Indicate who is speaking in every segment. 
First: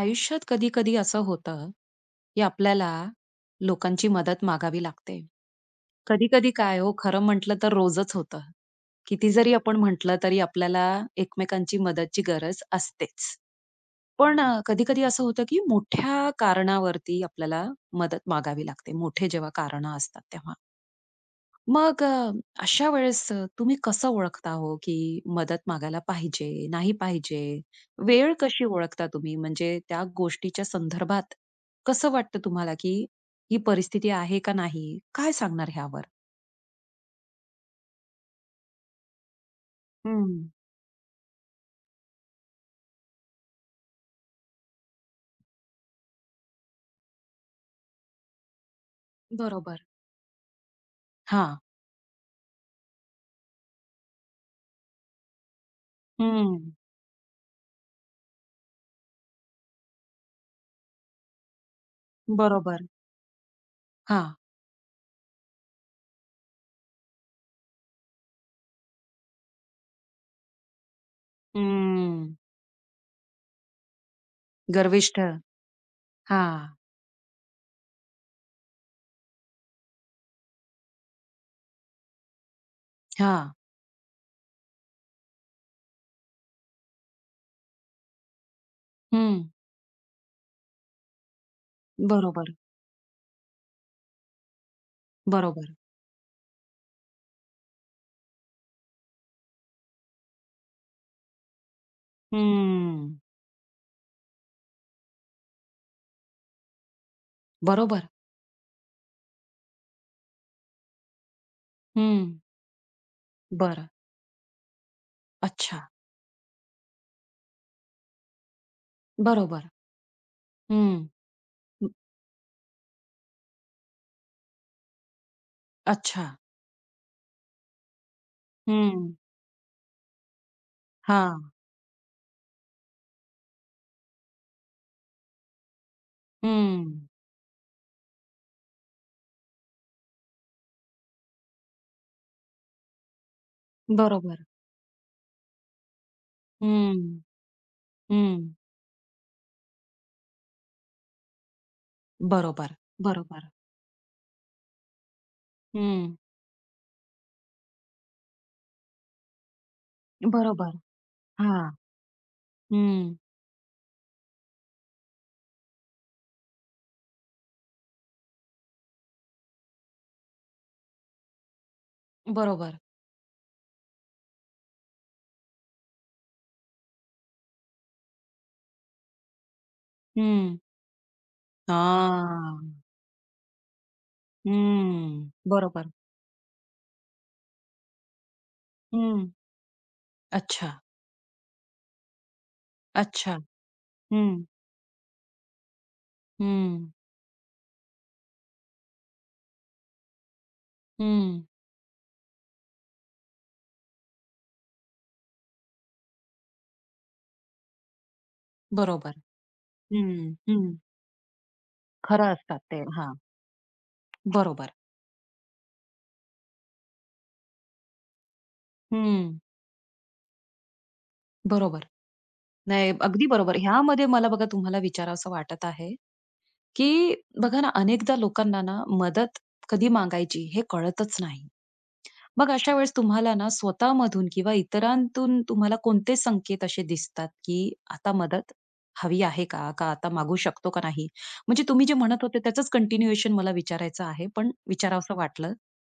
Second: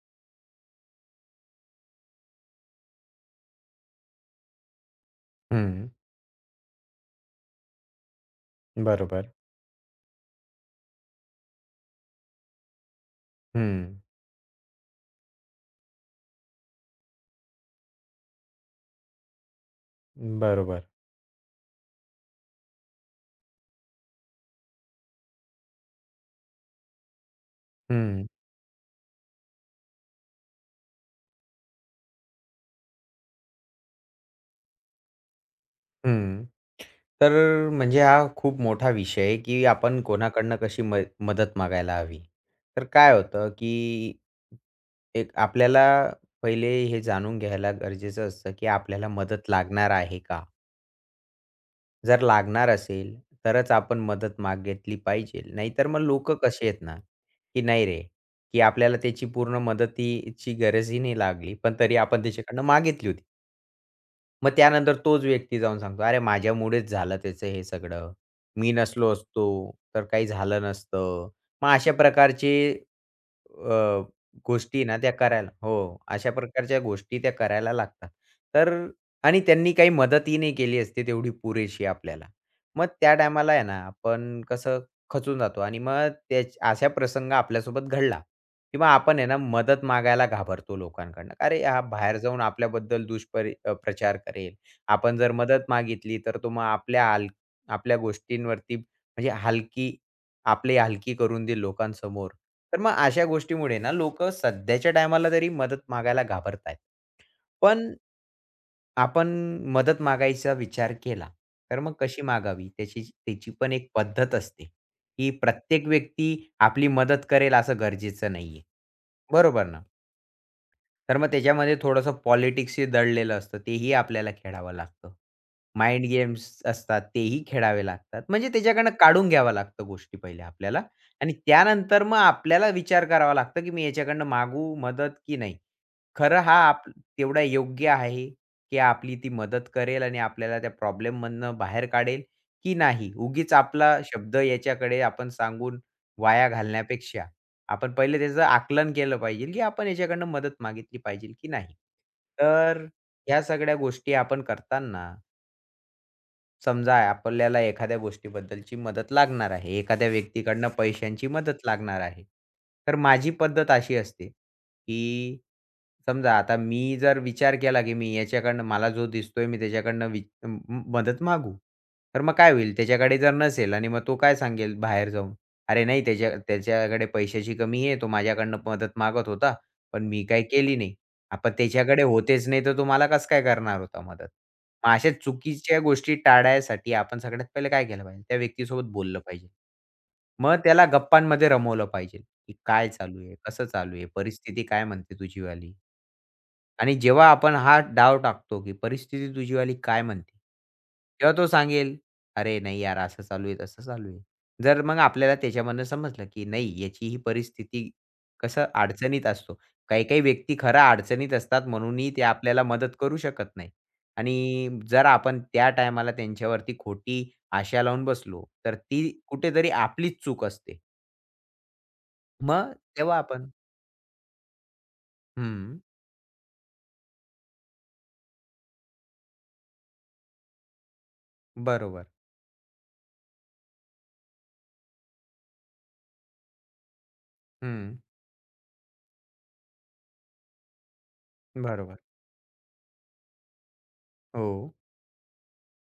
Speaker 1: आयुष्यात कधी-कधी असं होतं, की आपल्याला लोकांची मदत मागावी लागते.
Speaker 2: हं,
Speaker 1: कधी-कधी काय हो, खरं म्हटलं तर रोजच होतं. किती
Speaker 2: बरोबर.
Speaker 1: जरी आपण म्हटलं तरी आपल्याला एकमेकांची मदतची गरज असतेच.
Speaker 2: हं,
Speaker 1: पण कधी-कधी असं होतं, की मोठ्या कारणावरती आपल्याला मदत मागावी लागते. मोठे जेव्हा कारणं असतात तेव्हा.
Speaker 2: बरोबर.
Speaker 1: मग अशा वेळेस तुम्ही कसं ओळखता हो, की मदत मागायला पाहिजे, नाही पाहिजे?
Speaker 2: हं,
Speaker 1: वेळ कशी ओळखता तुम्ही? म्हणजे त्या गोष्टीच्या संदर्भात कसं वाटतं तुम्हाला, की ही परिस्थिती आहे का नाही? काय सांगणार ह्यावर?
Speaker 2: हं. तर म्हणजे हा खूप मोठा विषय आहे, की आपण
Speaker 1: हं.
Speaker 2: कोणाकडनं कशी मदत मागायला हवी. तर काय होतं, की एक आपल्याला पहिले हे जाणून घ्यायला गरजेचं असतं, की आपल्याला मदत
Speaker 1: बरोबर.
Speaker 2: लागणार आहे का?
Speaker 1: हां.
Speaker 2: जर लागणार असेल, तरच आपण मदत मागितली पाहिजे. नाहीतर मग लोकं कसे
Speaker 1: हं.
Speaker 2: आहेत ना, की नाही रे, की आपल्याला त्याची पूर्ण मदतीची गरजही नाही लागली, पण तरी आपण त्याच्याकडनं
Speaker 1: बरोबर.
Speaker 2: मागितली होती.
Speaker 1: हां.
Speaker 2: मग त्यानंतर तोच व्यक्ती जाऊन सांगतो, "अरे माझ्यामुळेच झालं त्याचं हे सगळं. मी नसलो असतो तर काही झालं नसतं." मग अशा
Speaker 1: हं.
Speaker 2: प्रकारचे अ, गोष्टी ना त्या
Speaker 1: गर्विष्ठ.
Speaker 2: करायला हो, अशा
Speaker 1: हां.
Speaker 2: प्रकारच्या गोष्टी त्या करायला लागतात. तर आणि त्यांनी काही मदतही नाही केली असते तेवढी पुरेशी आपल्याला. मग त्या टायमाला
Speaker 1: हां.
Speaker 2: आहे ना आपण कसं खचून जातो आणि मग त्या अशा प्रसंग आपल्यासोबत घडला. किंवा आपण आहे ना
Speaker 1: हं.
Speaker 2: मदत मागायला घाबरतो लोकांकडनं. "अरे, हा बाहेर जाऊन
Speaker 1: बरोबर.
Speaker 2: आपल्याबद्दल प्रचार करेल. आपण जर मदत
Speaker 1: बरोबर.
Speaker 2: मागितली तर तो मग आपल्या गोष्टींवरती म्हणजे हलकी आपली हलकी करून देईल लोकांसमोर." तर मग
Speaker 1: हं.
Speaker 2: अशा गोष्टीमुळे ना लोक सध्याच्या टायमाला तरी मदत मागायला घाबरतायत. पण
Speaker 1: बरोबर.
Speaker 2: आपण मदत मागायचा विचार केला, तर मग कशी
Speaker 1: हं.
Speaker 2: मागावी त्याची त्याची पण
Speaker 1: बरं.
Speaker 2: एक पद्धत असते, की
Speaker 1: अच्छा.
Speaker 2: प्रत्येक व्यक्ती आपली मदत करेल असं गरजेचं नाहीये. बरोबर
Speaker 1: बरोबर.
Speaker 2: ना?
Speaker 1: हं.
Speaker 2: तर मग त्याच्यामध्ये थोडंसं पॉलिटिक्सही दडलेलं असतं. तेही आपल्याला खेळावं लागतं. माइंड
Speaker 1: अच्छा.
Speaker 2: गेम्स असतात तेही खेळावे लागतात. म्हणजे त्याच्याकडनं
Speaker 1: हं.
Speaker 2: काढून घ्याव्या लागतं गोष्टी पहिले आपल्याला आणि
Speaker 1: हां.
Speaker 2: त्यानंतर मग आपल्याला विचार करावा लागतो, की मी याच्याकडनं मागू मदत की नाही. खरं हा आप
Speaker 1: हं.
Speaker 2: तेवढा योग्य आहे, की आपली ती मदत करेल आणि आपल्याला त्या प्रॉब्लेममधनं बाहेर काढेल की नाही. उगीच आपला शब्द
Speaker 1: बरोबर.
Speaker 2: याच्याकडे आपण सांगून वाया
Speaker 1: हं.
Speaker 2: घालण्यापेक्षा आपण पहिले
Speaker 1: हं.
Speaker 2: त्याचं आकलन केलं पाहिजे, की आपण याच्याकडनं मदत मागितली पाहिजे की नाही.
Speaker 1: बरोबर,
Speaker 2: तर ह्या
Speaker 1: बरोबर.
Speaker 2: सगळ्या गोष्टी आपण करताना
Speaker 1: हं.
Speaker 2: समजा आपल्याला एखाद्या गोष्टीबद्दलची मदत लागणार आहे. एखाद्या व्यक्तीकडनं
Speaker 1: बरोबर.
Speaker 2: पैशांची मदत
Speaker 1: हां.
Speaker 2: लागणार आहे. तर
Speaker 1: हं.
Speaker 2: माझी पद्धत अशी असते, की समजा आता मी जर विचार केला, की मी याच्याकडनं मला जो दिसतोय मी त्याच्याकडनं वि म मदत मागू. तर मग काय होईल
Speaker 1: बरोबर.
Speaker 2: त्याच्याकडे जर नसेल आणि मग तो काय सांगेल बाहेर जाऊन, "अरे नाही त्याच्याकडे पैशाची कमी आहे. तो माझ्याकडनं मदत मागत होता, पण मी काही
Speaker 1: हं.
Speaker 2: केली नाही." आपण त्याच्याकडे होतेच
Speaker 1: हां.
Speaker 2: नाही, तर तो कसं काय करणार होता मदत? मग अशा
Speaker 1: हं.
Speaker 2: चुकीच्या
Speaker 1: बरोबर.
Speaker 2: गोष्टी टाळायसाठी आपण सगळ्यात पहिले काय केलं पाहिजे? त्या व्यक्तीसोबत बोललं
Speaker 1: हं.
Speaker 2: पाहिजे. मग
Speaker 1: अच्छा,
Speaker 2: त्याला गप्पांमध्ये रमवलं पाहिजे, की काय चालू आहे?
Speaker 1: अच्छा.
Speaker 2: कसं चालू आहे?
Speaker 1: हं.
Speaker 2: परिस्थिती काय म्हणते तुझीवाली?
Speaker 1: हं.
Speaker 2: आणि जेव्हा आपण हा डाव टाकतो, की परिस्थिती तुझीवाली काय म्हणते? तेव्हा
Speaker 1: हं.
Speaker 2: तो सांगेल, "अरे नाही यार, असं चालू आहे, तसं चालू आहे." जर मग आपल्याला त्याच्यामधनं समजलं, की नाही याची ही परिस्थिती कसं
Speaker 1: बरोबर.
Speaker 2: अडचणीत असतो. काही-काही
Speaker 1: हं,
Speaker 2: व्यक्ती
Speaker 1: हं.
Speaker 2: खऱ्या अडचणीत असतात म्हणूनही ते
Speaker 1: खरं असतात
Speaker 2: आपल्याला
Speaker 1: ते.
Speaker 2: मदत
Speaker 1: हां.
Speaker 2: करू शकत नाही.
Speaker 1: बरोबर.
Speaker 2: आणि जर आपण त्या टायमाला त्यांच्यावरती खोटी आशा लावून बसलो, तर ती
Speaker 1: हं.
Speaker 2: कुठेतरी आपलीच चूक असते.
Speaker 1: बरोबर.
Speaker 2: मग
Speaker 1: नाही,
Speaker 2: तेव्हा
Speaker 1: अगदी
Speaker 2: आपण
Speaker 1: बरोबर. ह्यामध्ये मला बघा तुम्हाला विचारावसं वाटत
Speaker 2: हं,
Speaker 1: आहे की बघा ना, अनेकदा लोकांना ना मदत कधी मागायची हे कळतच नाही.
Speaker 2: बरोबर.
Speaker 1: मग अशा वेळेस तुम्हाला ना स्वतःमधून किंवा इतरांतून तुम्हाला कोणते संकेत असे दिसतात, की
Speaker 2: हं,
Speaker 1: आता मदत हवी आहे का? का आता मागू शकतो का नाही? म्हणजे तुम्ही जे
Speaker 2: बरोबर.
Speaker 1: म्हणत होते त्याचंच कंटिन्युएशन मला विचारायचं आहे,
Speaker 2: हो.
Speaker 1: पण विचारावसं वाटलं.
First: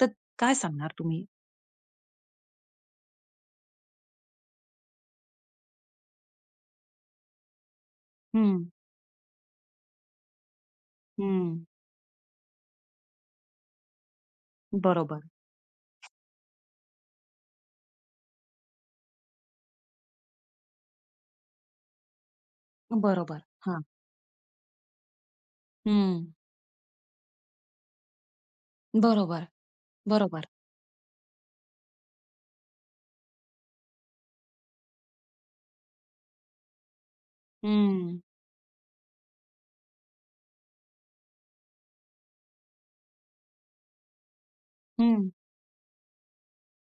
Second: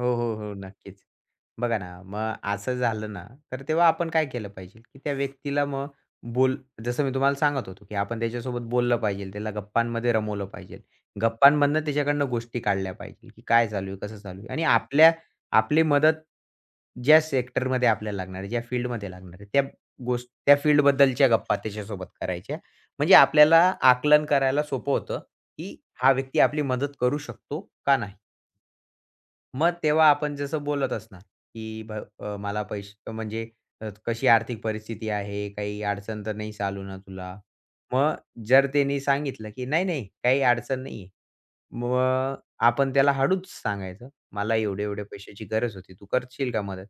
Speaker 1: तर
Speaker 2: हो, हो, हो.
Speaker 1: काय सांगणार
Speaker 2: नक्कीच.
Speaker 1: तुम्ही?
Speaker 2: बघा ना, मग असं झालं ना, तर तेव्हा आपण काय केलं पाहिजे, की त्या व्यक्तीला मग बोल जसं मी तुम्हाला सांगत होतो, की आपण
Speaker 1: हं,
Speaker 2: त्याच्यासोबत बोललं पाहिजे, त्याला गप्पांमध्ये रमवलं पाहिजे.
Speaker 1: हं.
Speaker 2: गप्पांमधनं त्याच्याकडनं गोष्टी काढल्या पाहिजे, की काय चालू आहे, कसं चालू आहे आणि आपल्या
Speaker 1: बरोबर,
Speaker 2: आपली मदत ज्या सेक्टरमध्ये आपल्याला लागणार आहे, ज्या फील्डमध्ये लागणार आहे, त्या फील्डबद्दलच्या गप्पा त्याच्यासोबत करायच्या. म्हणजे
Speaker 1: बरोबर.
Speaker 2: आपल्याला
Speaker 1: हां.
Speaker 2: आकलन करायला सोपं होतं, की हा
Speaker 1: हं.
Speaker 2: व्यक्ती आपली मदत करू शकतो का नाही?
Speaker 1: बरोबर,
Speaker 2: मग तेव्हा आपण
Speaker 1: बरोबर.
Speaker 2: जसं बोलत असणार, की मला पैसे म्हणजे अ, कशी आर्थिक परिस्थिती आहे, काही अडचण तर नाही चालू ना तुला? मग
Speaker 1: हं,
Speaker 2: जर त्यांनी सांगितलं, की "नाही, नाही, काही अडचण नाही आहे." मग आपण त्याला हळूच सांगायचं, "मला एवढे-एवढे
Speaker 1: हं.
Speaker 2: पैशाची गरज होती, तू करशील का मदत?"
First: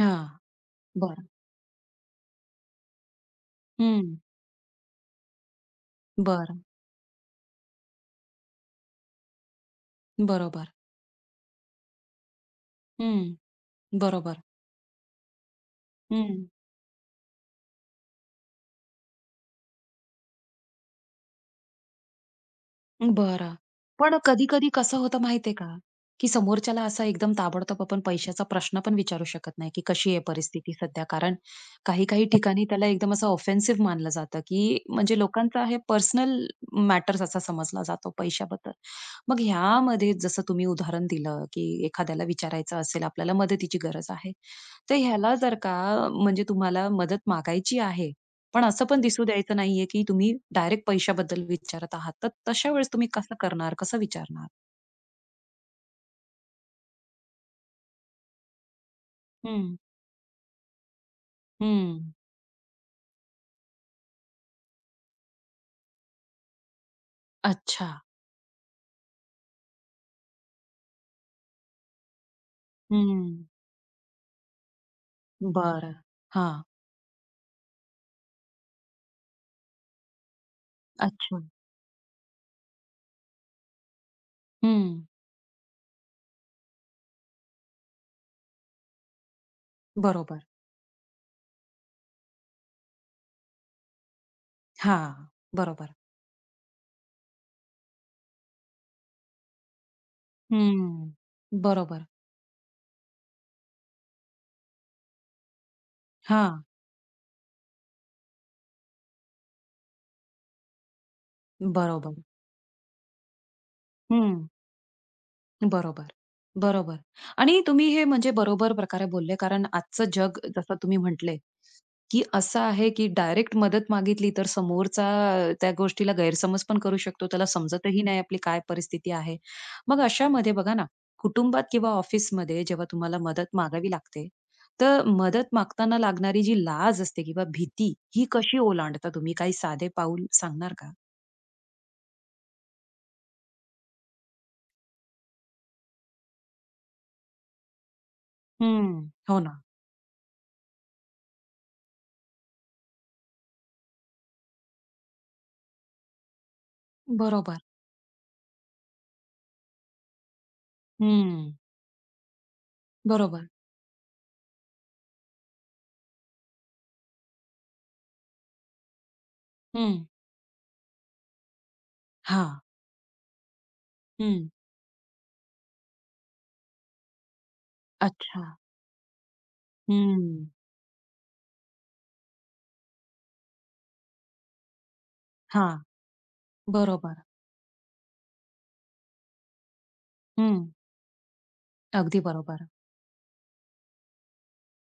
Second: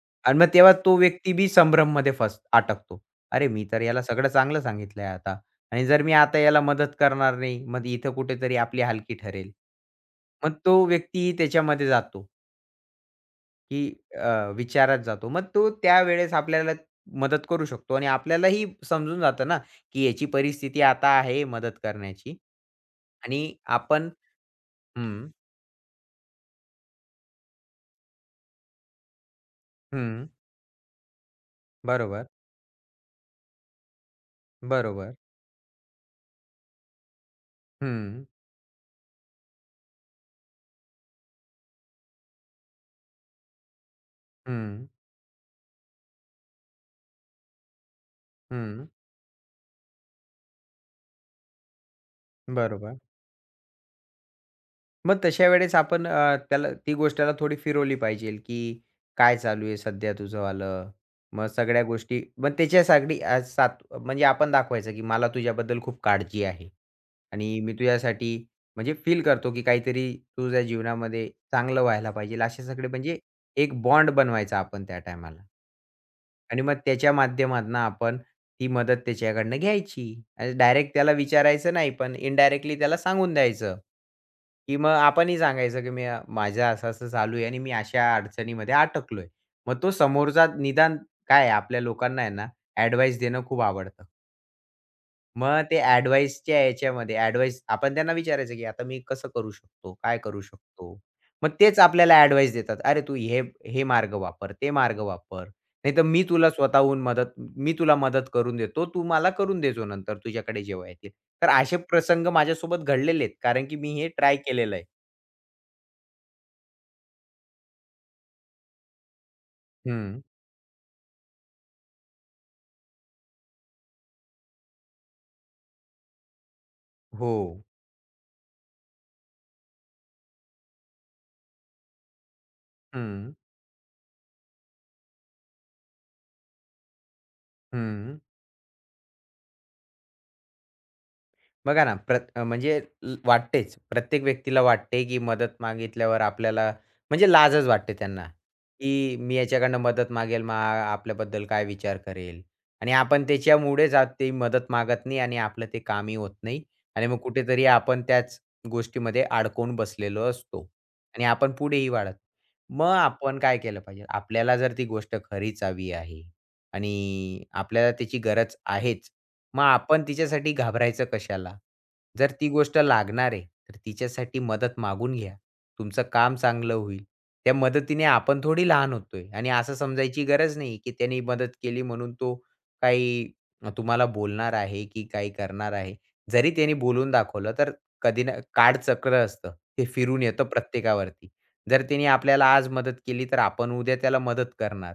Speaker 1: हां.
Speaker 2: आणि मग तेव्हा तो
Speaker 1: बरं.
Speaker 2: व्यक्ती बी संभ्रममध्ये अटकतो. "अरे, मी तर याला
Speaker 1: हं.
Speaker 2: सगळं चांगलं सांगितलंय आता आणि जर मी आता याला
Speaker 1: बरं.
Speaker 2: मदत करणार नाही, मग इथं कुठेतरी आपली हलकी ठरेल." मग
Speaker 1: बरोबर.
Speaker 2: तो व्यक्तीही त्याच्यामध्ये जातो.
Speaker 1: हं,
Speaker 2: की
Speaker 1: बरोबर.
Speaker 2: विचारात जातो. मग तो त्यावेळेस
Speaker 1: हं,
Speaker 2: आपल्याला मदत करू शकतो आणि आपल्यालाही समजून जातं ना, की याची परिस्थिती आता आहे मदत करण्याची. आणि
Speaker 1: बरं.
Speaker 2: आपण
Speaker 1: पण कधी-कधी कसं होतं
Speaker 2: हं,
Speaker 1: माहितीये का, की समोरच्याला असा एकदम ताबडतोब आपण पैशाचा प्रश्न पण विचारू शकत नाही, की कशी आहे
Speaker 2: हं.
Speaker 1: परिस्थिती सध्या. कारण काही-काही
Speaker 2: बरोबर,
Speaker 1: ठिकाणी त्याला एकदम असं ऑफेन्सिव्ह मानलं जातं, की
Speaker 2: बरोबर.
Speaker 1: म्हणजे लोकांचा हे पर्सनल मॅटर्स असा समजला जातो
Speaker 2: हं,
Speaker 1: पैशाबद्दल. मग ह्यामध्ये जसं तुम्ही उदाहरण दिलं, की एखाद्याला विचारायचं असेल, आपल्याला मदतीची गरज आहे.
Speaker 2: हं,
Speaker 1: तर ह्याला जर का म्हणजे तुम्हाला मदत मागायची आहे, पण असं
Speaker 2: हं.
Speaker 1: पण दिसू द्यायचं नाहीये, की तुम्ही डायरेक्ट पैशाबद्दल विचारत आहात. तर तशा वेळेस
Speaker 2: बरोबर.
Speaker 1: तुम्ही कसं करणार? कसं विचारणार?
Speaker 2: मग तशा वेळेस आपण त्याला ती गोष्ट त्याला थोडी फिरवली पाहिजे, की काय चालू आहे
Speaker 1: हं,
Speaker 2: सध्या तुझंवालं? मग सगळ्या
Speaker 1: हं.
Speaker 2: गोष्टी मग त्याच्यासाठी म्हणजे आपण दाखवायचं, की मला तुझ्याबद्दल खूप काळजी आहे आणि मी
Speaker 1: अच्छा.
Speaker 2: तुझ्यासाठी म्हणजे फील करतो, की काहीतरी तुझ्या जीवनामध्ये चांगलं व्हायला पाहिजे. असे सगळे म्हणजे
Speaker 1: हं.
Speaker 2: एक बॉन्ड बनवायचा आपण त्या टायमाला.
Speaker 1: बरं. हां.
Speaker 2: आणि मग त्याच्या माध्यमातनं आपण ती मदत त्याच्याकडनं घ्यायची. डायरेक्ट त्याला
Speaker 1: अच्छा.
Speaker 2: विचारायचं नाही, पण इनडायरेक्टली त्याला सांगून द्यायचं, की मग
Speaker 1: हं.
Speaker 2: आपणही सांगायचं, की "मी माझं असं-असं चालू आहे आणि मी अशा अडचणीमध्ये अटकलोय." मग तो
Speaker 1: बरोबर.
Speaker 2: समोरचा निदान काय आहे आपल्या लोकांना आहे ना, ॲडवाइस देणं खूप आवडतं.
Speaker 1: हां.
Speaker 2: मग ते
Speaker 1: बरोबर.
Speaker 2: ॲडव्हाइसच्या याच्यामध्ये ॲडव्हाइस आपण त्यांना विचारायचं, की आता मी कसं करू शकतो? काय करू शकतो?
Speaker 1: हं.
Speaker 2: मग तेच
Speaker 1: बरोबर.
Speaker 2: आपल्याला ॲडव्हाइस देतात. "अरे, तू हे हे मार्ग वापर, ते मार्ग वापर. नाहीतर
Speaker 1: हां.
Speaker 2: मी तुला मदत करून देतो. तू मला करून देजो नंतर तुझ्याकडे जेव्हा येतील." तर असे
Speaker 1: बरोबर.
Speaker 2: प्रसंग माझ्यासोबत घडलेले आहेत. कारण की मी हे ट्राय
Speaker 1: हं.
Speaker 2: केलेलं आहे.
Speaker 1: बरोबर. बरोबर. आणि तुम्ही हे म्हणजे बरोबर प्रकारे बोलले कारण आजचं
Speaker 2: हं.
Speaker 1: जग जसं तुम्ही म्हटले, की असं आहे की डायरेक्ट मदत मागितली तर समोरचा त्या गोष्टीला गैरसमज पण करू शकतो.
Speaker 2: हो.
Speaker 1: त्याला समजतही नाही आपली काय परिस्थिती आहे. मग अशामध्ये बघा ना, कुटुंबात किंवा ऑफिसमध्ये जेव्हा तुम्हाला
Speaker 2: हं,
Speaker 1: मदत मागावी लागते, तर मदत मागताना लागणारी जी लाज असते किंवा भीती,
Speaker 2: हं.
Speaker 1: ही कशी ओलांडता तुम्ही? काही साधे पाऊल सांगणार का?
Speaker 2: बघा ना, म्हणजे ल वाटतेच. प्रत्येक व्यक्तीला वाटते, की मदत मागितल्यावर आपल्याला म्हणजे लाजच वाटते त्यांना,
Speaker 1: हं.
Speaker 2: की मी
Speaker 1: हो ना.
Speaker 2: याच्याकडनं मदत मागेल, मग आपल्याबद्दल काय विचार करेल? आणि आपण त्याच्यामुळेच ती मदत मागत नाही आणि आपलं ते कामही होत नाही आणि मग
Speaker 1: बरोबर.
Speaker 2: कुठेतरी आपण त्याच गोष्टीमध्ये अडकून बसलेलो असतो आणि आपण
Speaker 1: हं.
Speaker 2: पुढेही वाढत मग आपण
Speaker 1: बरोबर.
Speaker 2: काय केलं पाहिजे? आपल्याला जर ती गोष्ट खरीच हवी आहे आणि आपल्याला त्याची गरज आहेच. मग आपण
Speaker 1: हं.
Speaker 2: तिच्यासाठी घाबरायचं कशाला? जर ती
Speaker 1: हां.
Speaker 2: गोष्ट लागणार आहे, तर तिच्यासाठी
Speaker 1: हं.
Speaker 2: मदत मागून घ्या. तुमचं काम चांगलं होईल. त्या मदतीने आपण
Speaker 1: अच्छा.
Speaker 2: थोडी लहान होतोय आणि असं
Speaker 1: हं.
Speaker 2: समजायची गरज नाही, की त्याने मदत केली म्हणून तो काही तुम्हाला बोलणार आहे, की काही करणार
Speaker 1: हां.
Speaker 2: आहे. जरी त्याने बोलून
Speaker 1: बरोबर.
Speaker 2: दाखवलं, तर कधी ना काळचक्र असतं. ते फिरून येतं
Speaker 1: हं.
Speaker 2: प्रत्येकावरती. जर त्याने
Speaker 1: अगदी
Speaker 2: आपल्याला
Speaker 1: बरोबर.
Speaker 2: आज मदत केली, तर आपण उद्या त्याला मदत करणार.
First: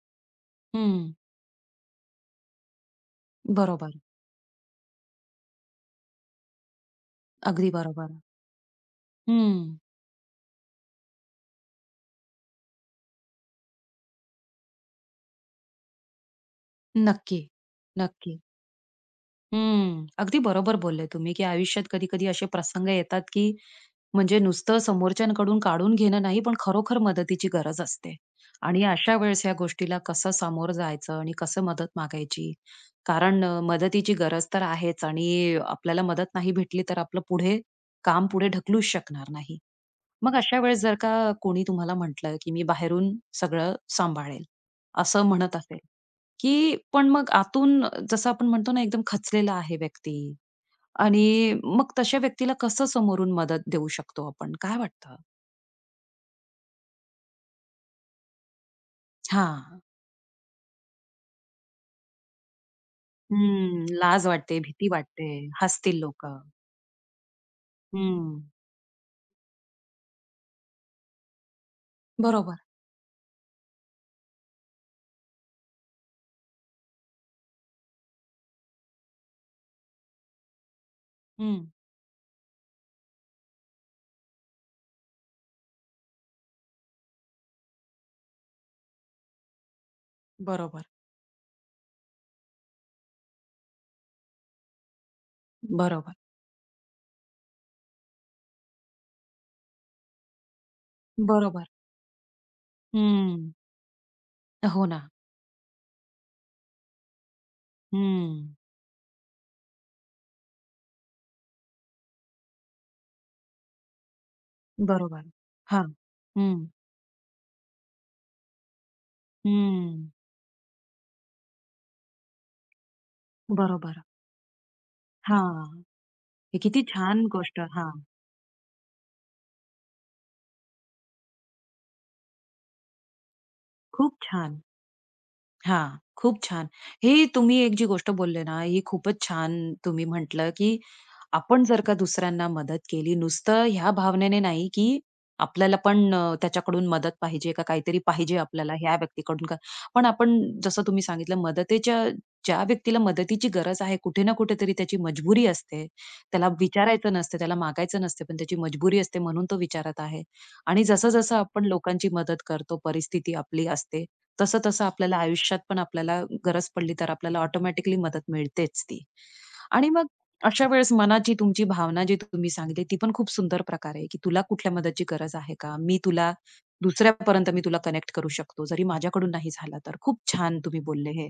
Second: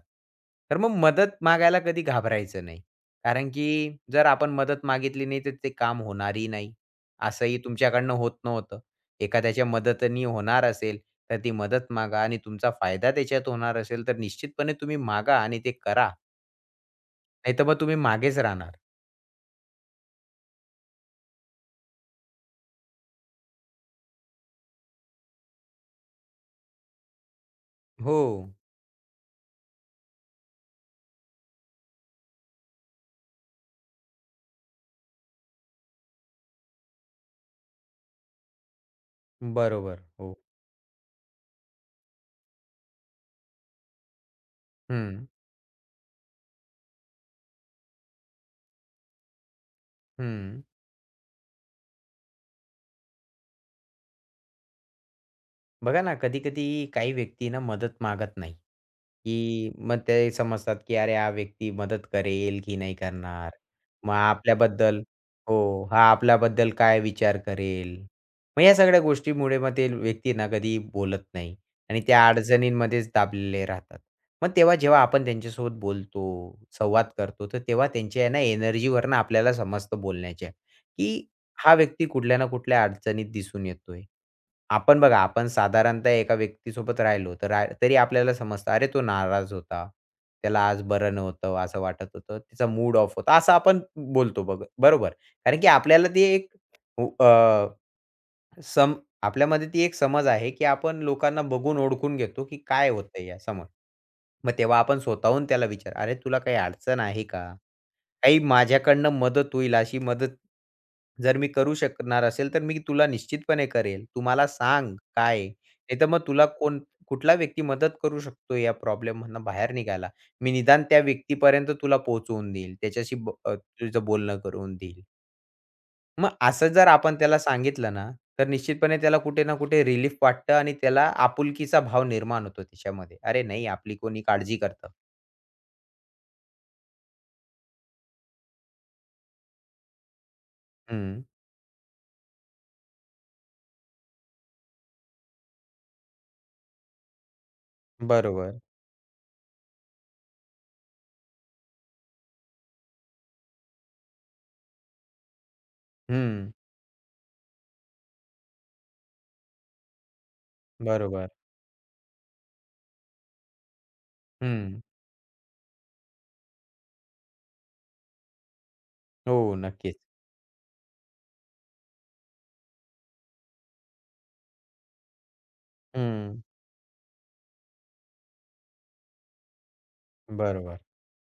Speaker 2: तर मग
Speaker 1: हं.
Speaker 2: मदत मागायला कधी घाबरायचं नाही. कारण की
Speaker 1: बरोबर.
Speaker 2: जर आपण मदत मागितली नाही, तर ते काम होणारही नाही. असंही
Speaker 1: अगदी बरोबर.
Speaker 2: तुमच्याकडनं होत नव्हतं. एखाद्याच्या
Speaker 1: हं.
Speaker 2: मदतीने होणार असेल, तर ती मदत मागा आणि तुमचा फायदा त्याच्यात होणार असेल, तर निश्चितपणे तुम्ही मागा आणि ते करा.
Speaker 1: नक्की,
Speaker 2: नाहीतर मग तुम्ही मागेच
Speaker 1: नक्की.
Speaker 2: राहणार.
Speaker 1: हं. अगदी बरोबर बोलले तुम्ही, की आयुष्यात कधी-कधी असे प्रसंग येतात, की म्हणजे नुसतं समोरच्यांकडून काढून घेणं नाही, पण खरोखर मदतीची गरज असते.
Speaker 2: हो,
Speaker 1: आणि अशा वेळेस ह्या गोष्टीला कसं सामोरं जायचं आणि कसं मदत मागायची. कारण मदतीची गरज तर आहेच आणि आपल्याला मदत नाही भेटली, तर आपलं पुढे काम पुढे ढकलूच शकणार नाही.
Speaker 2: बरोबर. हो.
Speaker 1: मग अशा वेळेस जर का कोणी तुम्हाला म्हटलं, की "मी बाहेरून सगळं सांभाळेल,"
Speaker 2: हं,
Speaker 1: असं म्हणत असेल, की पण मग आतून जसं आपण म्हणतो ना, एकदम खचलेला आहे व्यक्ती
Speaker 2: हं.
Speaker 1: आणि मग तशा व्यक्तीला कसं समोरून मदत देऊ शकतो आपण? काय वाटतं?
Speaker 2: बघा ना, कधी-कधी काही व्यक्ती ना मदत मागत नाही, की
Speaker 1: हां.
Speaker 2: मग ते समजतात, की अरे हा व्यक्ती मदत करेल की नाही करणार.
Speaker 1: हं.
Speaker 2: मग
Speaker 1: लाज वाटते, भीती
Speaker 2: आपल्याबद्दल
Speaker 1: वाटते,
Speaker 2: हो,
Speaker 1: हसतील
Speaker 2: हा
Speaker 1: लोकं.
Speaker 2: आपल्याबद्दल काय विचार करेल.
Speaker 1: हं.
Speaker 2: मग या सगळ्या गोष्टीमुळे मग ते व्यक्ती ना कधी बोलत नाही आणि त्या
Speaker 1: बरोबर.
Speaker 2: अडचणींमध्येच दाबलेले राहतात. मग तेव्हा जेव्हा आपण त्यांच्यासोबत बोलतो, संवाद करतो, तर तेव्हा त्यांच्या आहे ना एनर्जीवरनं आपल्याला समजतं बोलण्याच्या, की
Speaker 1: हं.
Speaker 2: हा व्यक्ती कुठल्या ना कुठल्या अडचणीत दिसून येतोय. आपण बघा, आपण साधारणतः एका व्यक्तीसोबत राहिलो, तर तरी आपल्याला समजतं, "अरे, तो नाराज होता. त्याला आज
Speaker 1: बरोबर.
Speaker 2: बरं नव्हतं, असं वाटत होतं. तिचा मूड ऑफ होता." असं आपण बोलतो बघ बरोबर. कारण की आपल्याला
Speaker 1: बरोबर.
Speaker 2: ती एक उ- अ, सम आपल्यामध्ये ती एक समज आहे, की आपण लोकांना
Speaker 1: बरोबर.
Speaker 2: बघून ओळखून घेतो, की काय होतंय
Speaker 1: हं.
Speaker 2: यासमोर. मग तेव्हा
Speaker 1: हो
Speaker 2: आपण
Speaker 1: ना.
Speaker 2: स्वतःहून त्याला विचार, "अरे, तुला काही अडचण आहे का?" काही
Speaker 1: हं.
Speaker 2: माझ्याकडनं मदत होईल अशी मदत जर मी करू शकणार असेल, तर मी तुला निश्चितपणे करेल. तू मला सांग
Speaker 1: बरोबर.
Speaker 2: काय आहे?
Speaker 1: हां.
Speaker 2: नाहीतर मग तुला
Speaker 1: हं.
Speaker 2: कोण कुठला व्यक्ती मदत करू शकतो या प्रॉब्लेम प्रॉब्लेममधनं बाहेर
Speaker 1: हं.
Speaker 2: निघायला. मी निदान त्या व्यक्तीपर्यंत तुला पोहोचवून देईल.
Speaker 1: बरोबर.
Speaker 2: तुझं बोलणं करून देईल.
Speaker 1: हां.
Speaker 2: मग
Speaker 1: हे
Speaker 2: असं
Speaker 1: किती
Speaker 2: जर आपण
Speaker 1: छान
Speaker 2: त्याला
Speaker 1: गोष्ट. हां.
Speaker 2: सांगितलं ना, तर निश्चितपणे त्याला कुठे ना कुठे रिलीफ वाटतं आणि त्याला आपुलकीचा भाव निर्माण होतो त्याच्यामध्ये. अरे नाही, आपली
Speaker 1: खूप
Speaker 2: कोणी काळजी
Speaker 1: छान.
Speaker 2: करतं.
Speaker 1: हां, खूप छान. हे तुम्ही एक जी गोष्ट बोलले ना, ही खूपच छान तुम्ही म्हटलं, की
Speaker 2: हं.
Speaker 1: आपण जर का दुसऱ्यांना मदत केली, नुसतं ह्या भावनेने नाही, की आपल्याला पण त्याच्याकडून मदत पाहिजे का काहीतरी पाहिजे
Speaker 2: बरोबर.
Speaker 1: आपल्याला ह्या व्यक्तीकडून का पण आपण जसं तुम्ही सांगितलं, मदतीच्या ज्या व्यक्तीला मदतीची गरज आहे, कुठे ना कुठेतरी त्याची मजबुरी असते. त्याला
Speaker 2: हं.
Speaker 1: विचारायचं नसते, त्याला मागायचं नसते, पण त्याची मजबुरी असते म्हणून तो विचारत आहे. आणि
Speaker 2: बरोबर.
Speaker 1: जसं-जसं आपण लोकांची मदत करतो, परिस्थिती आपली असते,
Speaker 2: हं.
Speaker 1: तसं-तसं आपल्याला आयुष्यात पण आपल्याला गरज पडली तर आपल्याला ऑटोमॅटिकली मदत मिळतेच ती.
Speaker 2: हो,
Speaker 1: आणि
Speaker 2: नक्कीच.
Speaker 1: मग अशा वेळेस मनाची तुमची भावना जी तुम्ही सांगितली ती पण खूप सुंदर प्रकारे, आहे, की तुला कुठल्या मदतीची गरज आहे का? मी तुला
Speaker 2: हं,
Speaker 1: दुसऱ्यापर्यंत मी तुला कनेक्ट करू शकतो, जरी माझ्याकडून नाही झाला तर. खूप छान
Speaker 2: बरोबर.
Speaker 1: तुम्ही बोलले हे.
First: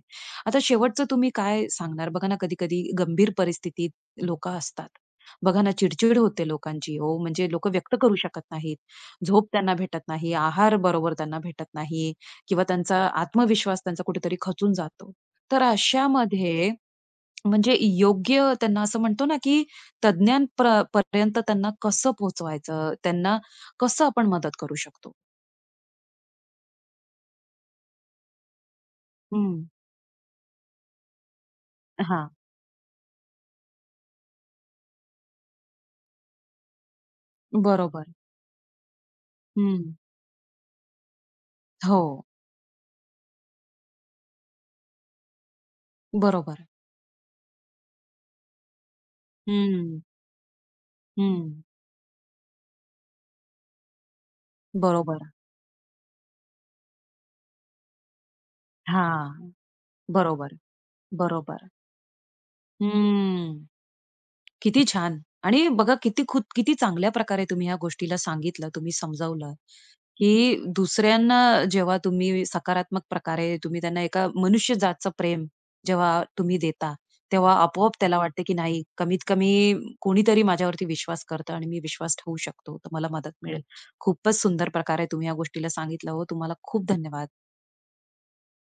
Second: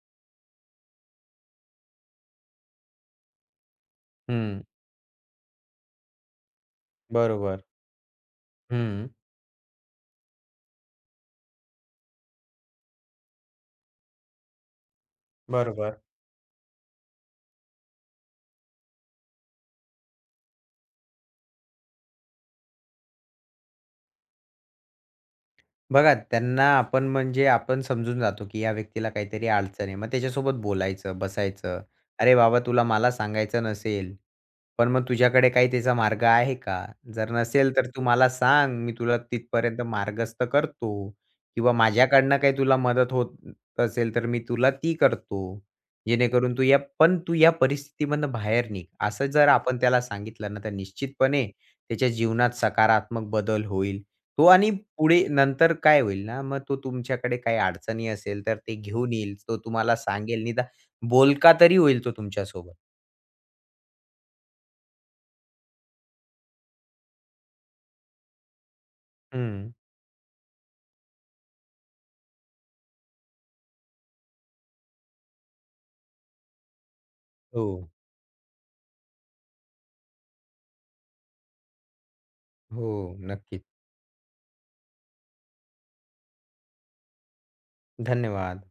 Speaker 1: आता शेवटचं तुम्ही काय सांगणार? बघा ना कधी-कधी गंभीर परिस्थितीत लोकं
Speaker 2: हं,
Speaker 1: असतात. बघा ना चिडचिड होते लोकांची ओ, म्हणजे
Speaker 2: बरोबर.
Speaker 1: लोकं व्यक्त करू शकत नाहीत.
Speaker 2: हं,
Speaker 1: झोप त्यांना भेटत नाही, आहार बरोबर त्यांना भेटत नाही, किंवा त्यांचा आत्मविश्वास त्यांचा कुठेतरी खचून जातो. तर
Speaker 2: बरोबर.
Speaker 1: अशामध्ये म्हणजे योग्य त्यांना असं म्हणतो ना, की तज्ञांप्र पर्यंत त्यांना कसं पोहोचवायचं? त्यांना कसं आपण मदत करू शकतो?
Speaker 2: बघा त्यांना आपण म्हणजे आपण समजून जातो, की या व्यक्तीला काहीतरी
Speaker 1: हं.
Speaker 2: अडचण आहे. मग त्याच्यासोबत बोलायचं, बसायचं.
Speaker 1: हां.
Speaker 2: "अरे बाबा, तुला मला सांगायचं नसेल, पण मग तुझ्याकडे काही त्याचा मार्ग आहे का? जर नसेल तर तू
Speaker 1: बरोबर.
Speaker 2: मला सांग, मी तुला तिथपर्यंत
Speaker 1: हं.
Speaker 2: मार्गस्थ करतो किंवा
Speaker 1: हो.
Speaker 2: माझ्याकडनं काही तुला मदत होत असेल, तर मी तुला ती करतो. जेणेकरून
Speaker 1: बरोबर.
Speaker 2: तू या परिस्थितीमधनं बाहेर निघ. असं जर आपण
Speaker 1: हं.
Speaker 2: त्याला सांगितलं ना, तर निश्चितपणे
Speaker 1: हं.
Speaker 2: त्याच्या जीवनात सकारात्मक बदल होईल. तो आणि
Speaker 1: बरोबर.
Speaker 2: पुढे नंतर काय होईल ना, मग तो तुमच्याकडे काही अडचणी असेल, तर ते घेऊन येईल.
Speaker 1: हां.
Speaker 2: तो तुम्हाला सांगेल,
Speaker 1: बरोबर.
Speaker 2: निदान बोलका
Speaker 1: बरोबर.
Speaker 2: तरी होईल तो तुमच्यासोबत.
Speaker 1: हं. किती छान! आणि बघा किती चांगल्या प्रकारे तुम्ही ह्या गोष्टीला सांगितलं, तुम्ही समजावलं,
Speaker 2: हं.
Speaker 1: की दुसऱ्यांना जेव्हा तुम्ही सकारात्मक प्रकारे तुम्ही त्यांना एका मनुष्यजातचं प्रेम जेव्हा तुम्ही देता, तेव्हा
Speaker 2: हो.
Speaker 1: आपोआप त्याला वाटते, की नाही कमीत कमी कोणीतरी माझ्यावरती विश्वास करतं आणि मी विश्वास ठेवू शकतो,
Speaker 2: हो,
Speaker 1: तर मला मदत
Speaker 2: नक्कीच.
Speaker 1: मिळेल. खूपच सुंदर प्रकारे तुम्ही या गोष्टीला सांगितलं हो. तुम्हाला खूप धन्यवाद.
Speaker 2: धन्यवाद.